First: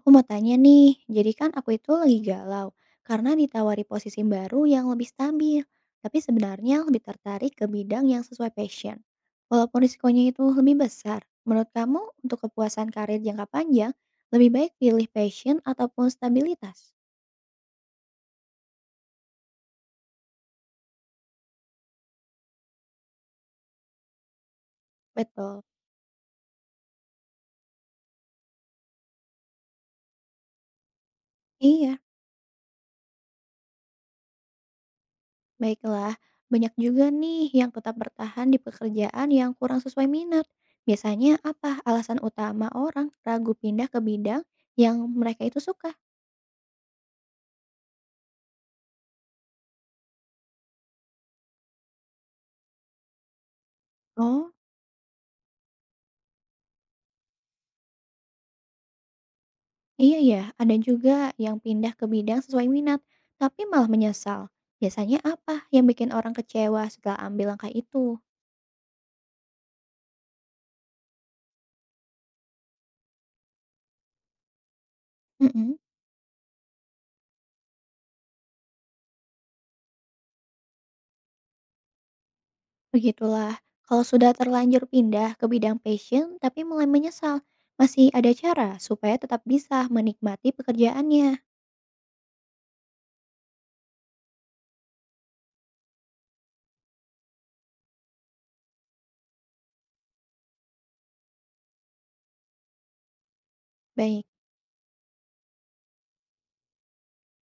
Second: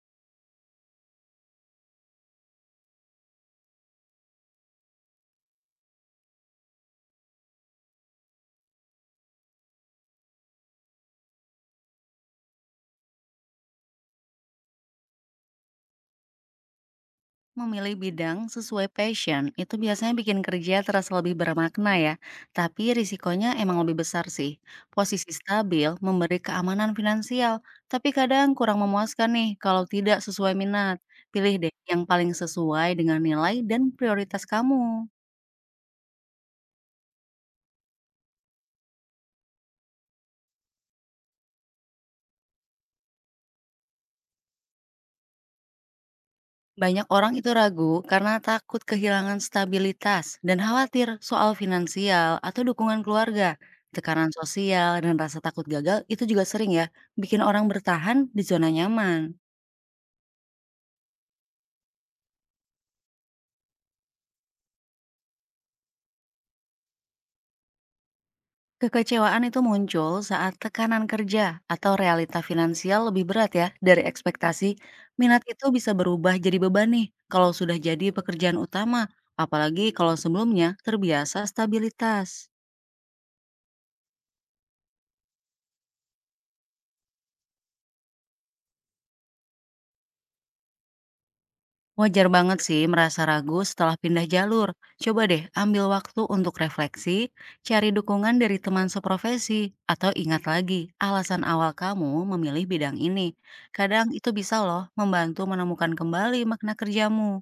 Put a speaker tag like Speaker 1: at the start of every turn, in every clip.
Speaker 1: Aku mau tanya nih, jadi kan aku itu lagi galau karena ditawari posisi baru yang lebih stabil, tapi sebenarnya lebih tertarik ke bidang yang sesuai passion. Walaupun risikonya itu lebih besar, menurut kamu untuk kepuasan karir jangka panjang, lebih baik pilih passion ataupun stabilitas?
Speaker 2: Memilih bidang sesuai passion itu biasanya bikin kerja terasa lebih bermakna ya, tapi risikonya emang lebih besar sih. Posisi
Speaker 1: Betul.
Speaker 2: stabil memberi keamanan finansial, tapi kadang kurang memuaskan nih kalau tidak sesuai minat. Pilih deh
Speaker 1: Iya,
Speaker 2: yang paling sesuai dengan nilai dan prioritas kamu.
Speaker 1: baiklah. Banyak juga nih yang tetap bertahan di pekerjaan yang kurang sesuai minat. Biasanya apa alasan utama orang ragu pindah ke bidang yang mereka itu suka?
Speaker 2: Banyak orang itu ragu karena takut kehilangan stabilitas dan khawatir soal finansial atau dukungan keluarga. Tekanan
Speaker 1: Oh.
Speaker 2: sosial dan rasa takut gagal itu juga sering ya, bikin orang bertahan di zona nyaman.
Speaker 1: Iya ya, ada juga yang pindah ke bidang sesuai minat, tapi malah menyesal. Biasanya apa yang bikin orang kecewa setelah ambil langkah itu?
Speaker 2: Kekecewaan itu muncul saat tekanan kerja atau realita finansial lebih berat ya dari ekspektasi. Minat itu
Speaker 1: Mm-mm,
Speaker 2: bisa berubah jadi beban nih kalau sudah jadi pekerjaan utama, apalagi kalau sebelumnya terbiasa stabilitas.
Speaker 1: begitulah. Kalau sudah terlanjur pindah ke bidang passion tapi mulai menyesal, masih ada cara supaya tetap bisa menikmati pekerjaannya.
Speaker 2: Wajar banget sih merasa ragu setelah pindah jalur. Coba deh ambil waktu untuk refleksi, cari dukungan dari teman seprofesi, atau ingat lagi alasan awal kamu memilih bidang ini. Kadang
Speaker 1: Baik.
Speaker 2: itu bisa loh membantu menemukan kembali makna kerjamu.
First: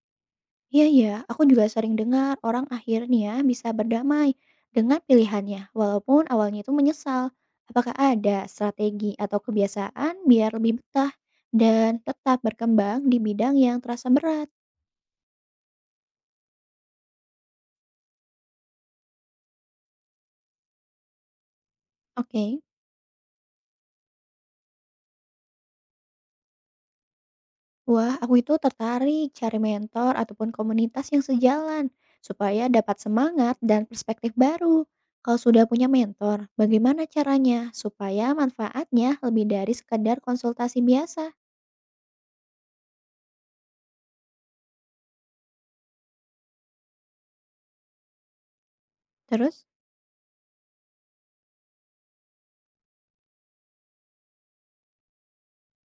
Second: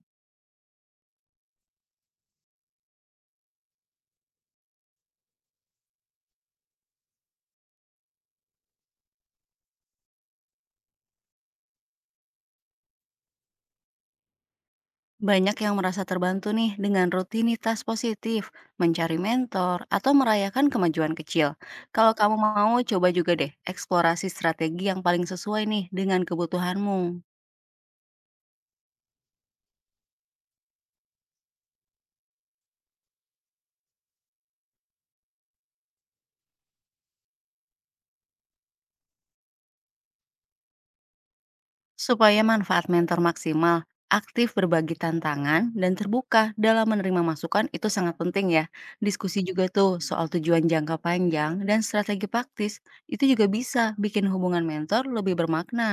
Speaker 1: Iya ya, aku juga sering dengar orang akhirnya bisa berdamai dengan pilihannya, walaupun awalnya itu menyesal. Apakah ada strategi atau kebiasaan biar lebih betah dan tetap berkembang di bidang yang terasa berat?
Speaker 2: Banyak yang merasa terbantu nih dengan rutinitas positif, mencari mentor, atau merayakan kemajuan kecil. Kalau kamu
Speaker 1: Oke,
Speaker 2: mau, coba juga deh eksplorasi strategi yang paling sesuai nih dengan kebutuhanmu.
Speaker 1: wah aku itu tertarik cari mentor ataupun komunitas yang sejalan supaya dapat semangat dan perspektif baru. Kalau sudah punya mentor, bagaimana caranya supaya manfaatnya lebih dari sekedar konsultasi biasa?
Speaker 2: Supaya manfaat mentor maksimal, aktif berbagi tantangan dan terbuka dalam menerima masukan itu sangat penting ya. Diskusi
Speaker 1: Terus?
Speaker 2: juga tuh soal tujuan jangka panjang dan strategi praktis itu juga bisa bikin hubungan mentor lebih bermakna.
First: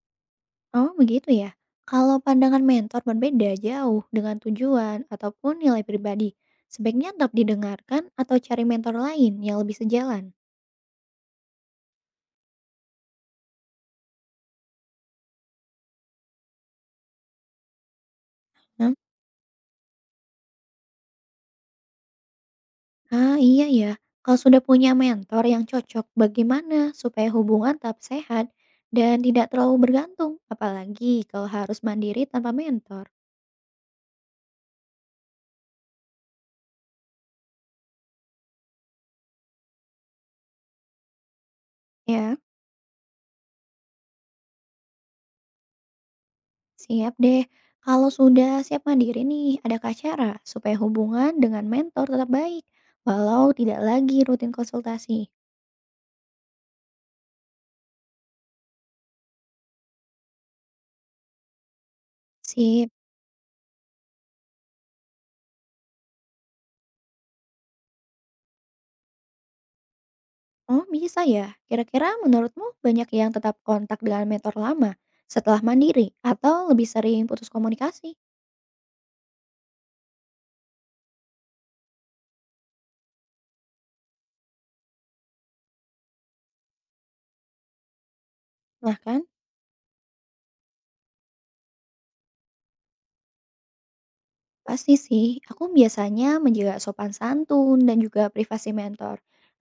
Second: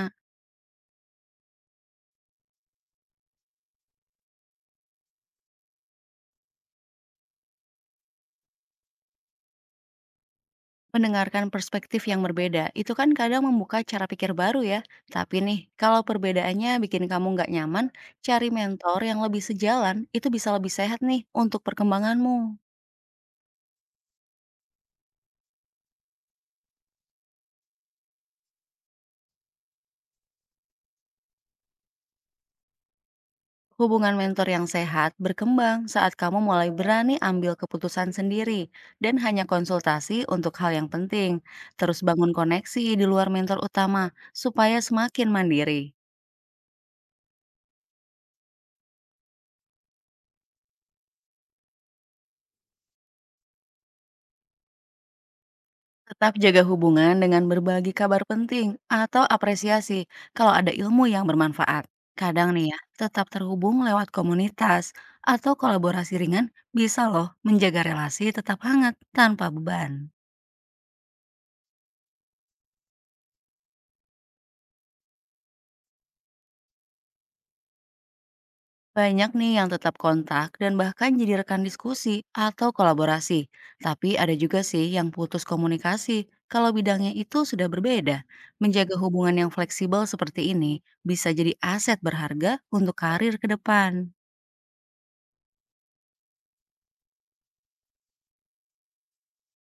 Speaker 1: Oh, begitu ya. Kalau pandangan mentor berbeda jauh dengan tujuan ataupun nilai pribadi, sebaiknya tetap didengarkan atau cari mentor lain yang lebih sejalan.
Speaker 2: Mendengarkan perspektif yang berbeda itu kan kadang membuka cara pikir baru ya. Tapi nih, kalau perbedaannya bikin kamu nggak nyaman, cari
Speaker 1: Hmm?
Speaker 2: mentor yang lebih sejalan itu bisa lebih sehat nih untuk perkembanganmu.
Speaker 1: Ah, iya ya. Kalau sudah punya mentor yang cocok, bagaimana supaya hubungan tetap sehat dan tidak terlalu bergantung, apalagi kalau harus mandiri tanpa mentor.
Speaker 2: Hubungan mentor yang sehat berkembang saat kamu mulai berani ambil keputusan sendiri dan hanya konsultasi untuk hal yang penting. Terus bangun
Speaker 1: Ya,
Speaker 2: koneksi di luar mentor utama supaya semakin mandiri.
Speaker 1: siap deh. Kalau sudah siap mandiri nih, adakah cara supaya hubungan dengan mentor tetap baik, walau tidak lagi rutin konsultasi?
Speaker 2: Tetap jaga hubungan dengan berbagi kabar penting atau apresiasi kalau ada ilmu yang bermanfaat. Kadang nih ya,
Speaker 1: Sip.
Speaker 2: tetap terhubung lewat komunitas atau kolaborasi ringan bisa loh menjaga relasi tetap hangat tanpa beban.
Speaker 1: Oh, bisa ya? Kira-kira menurutmu banyak yang tetap kontak dengan mentor lama setelah mandiri atau lebih sering putus komunikasi?
Speaker 2: Banyak nih yang tetap kontak dan bahkan jadi rekan diskusi atau kolaborasi. Tapi ada juga sih yang putus komunikasi kalau bidangnya itu sudah berbeda. Menjaga
Speaker 1: Nah kan,
Speaker 2: hubungan yang fleksibel seperti ini bisa jadi aset berharga untuk karir ke depan.
Speaker 1: pasti sih. Aku biasanya menjaga sopan santun dan juga privasi mentor.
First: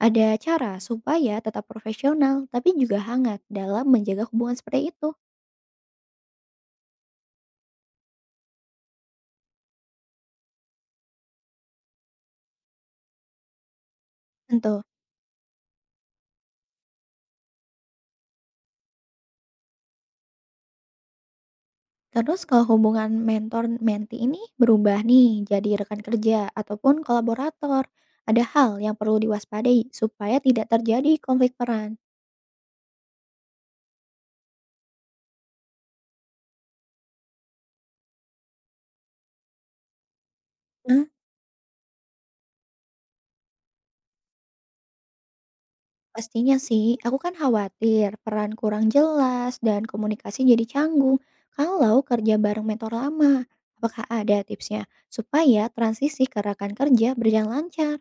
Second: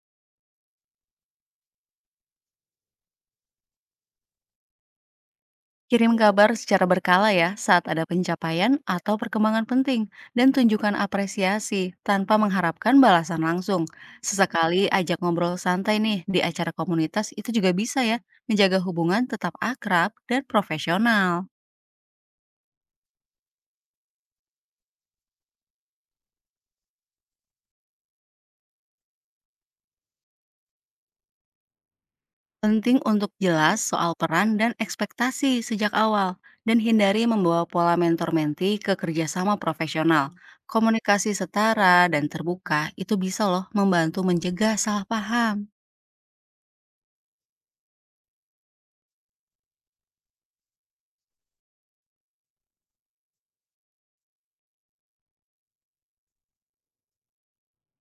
Speaker 1: Ada cara supaya tetap profesional tapi juga hangat dalam menjaga hubungan seperti itu.
Speaker 2: Kirim kabar secara berkala ya saat ada pencapaian atau perkembangan penting dan tunjukkan apresiasi tanpa mengharapkan balasan langsung.
Speaker 1: Tentu.
Speaker 2: Sesekali ajak ngobrol santai nih di acara komunitas itu juga bisa ya menjaga hubungan tetap akrab dan profesional.
Speaker 1: Terus kalau hubungan mentor-menti ini berubah nih jadi rekan kerja ataupun kolaborator, ada hal yang perlu diwaspadai supaya tidak terjadi konflik peran.
Speaker 2: Penting untuk jelas soal peran dan ekspektasi sejak awal dan hindari membawa pola mentor-menti ke kerjasama profesional.
Speaker 1: Nah,
Speaker 2: Komunikasi setara dan terbuka itu bisa loh membantu mencegah salah paham.
Speaker 1: pastinya sih aku kan khawatir peran kurang jelas dan komunikasi jadi canggung kalau kerja bareng mentor lama. Apakah ada tipsnya supaya transisi ke rekan kerja berjalan lancar?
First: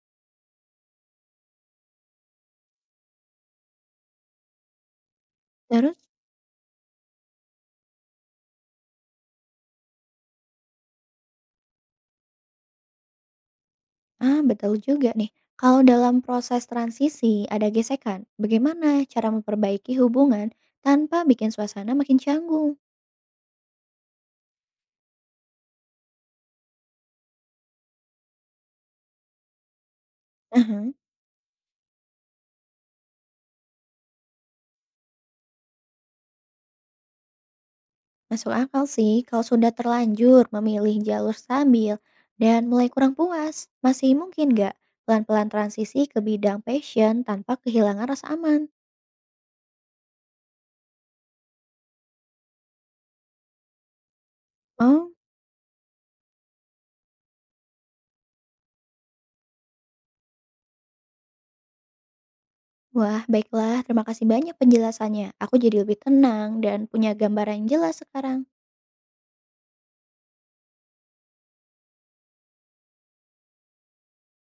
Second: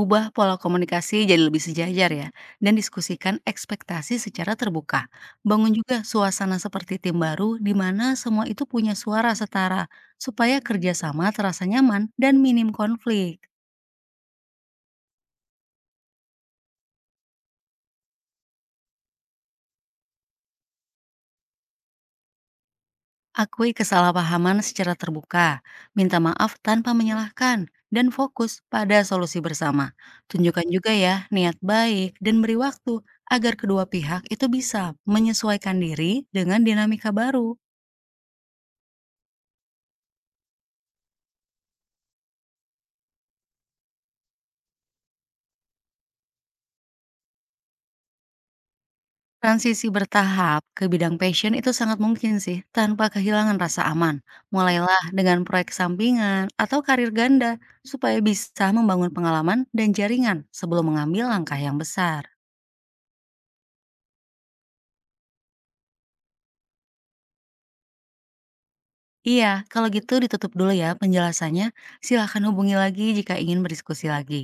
Speaker 2: Ubah pola komunikasi jadi lebih sejajar ya, dan diskusikan ekspektasi secara terbuka. Bangun
Speaker 1: Terus.
Speaker 2: juga suasana seperti tim baru di mana semua itu punya suara setara, supaya kerjasama terasa nyaman dan minim konflik.
Speaker 1: Ah, betul juga nih. Kalau dalam proses transisi ada gesekan, bagaimana cara memperbaiki hubungan tanpa bikin suasana makin canggung?
Speaker 2: Akui kesalahpahaman secara terbuka, minta maaf tanpa menyalahkan, dan fokus pada solusi bersama. Tunjukkan
Speaker 1: Aha,
Speaker 2: juga ya niat baik dan beri waktu agar kedua pihak itu bisa menyesuaikan diri dengan dinamika baru.
Speaker 1: masuk akal sih kalau sudah terlanjur memilih jalur stabil dan mulai kurang puas. Masih mungkin nggak pelan-pelan transisi ke bidang passion tanpa kehilangan rasa aman?
Speaker 2: Transisi bertahap ke bidang passion itu sangat mungkin sih, tanpa kehilangan rasa aman. Mulailah
Speaker 1: Oh,
Speaker 2: dengan proyek sampingan atau karir ganda, supaya bisa membangun pengalaman dan jaringan sebelum mengambil langkah yang besar.
Speaker 1: wah baiklah. Terima kasih banyak penjelasannya. Aku jadi lebih tenang dan punya gambaran yang jelas sekarang.
Speaker 2: Iya, kalau gitu ditutup dulu ya penjelasannya. Silahkan hubungi lagi jika ingin berdiskusi lagi.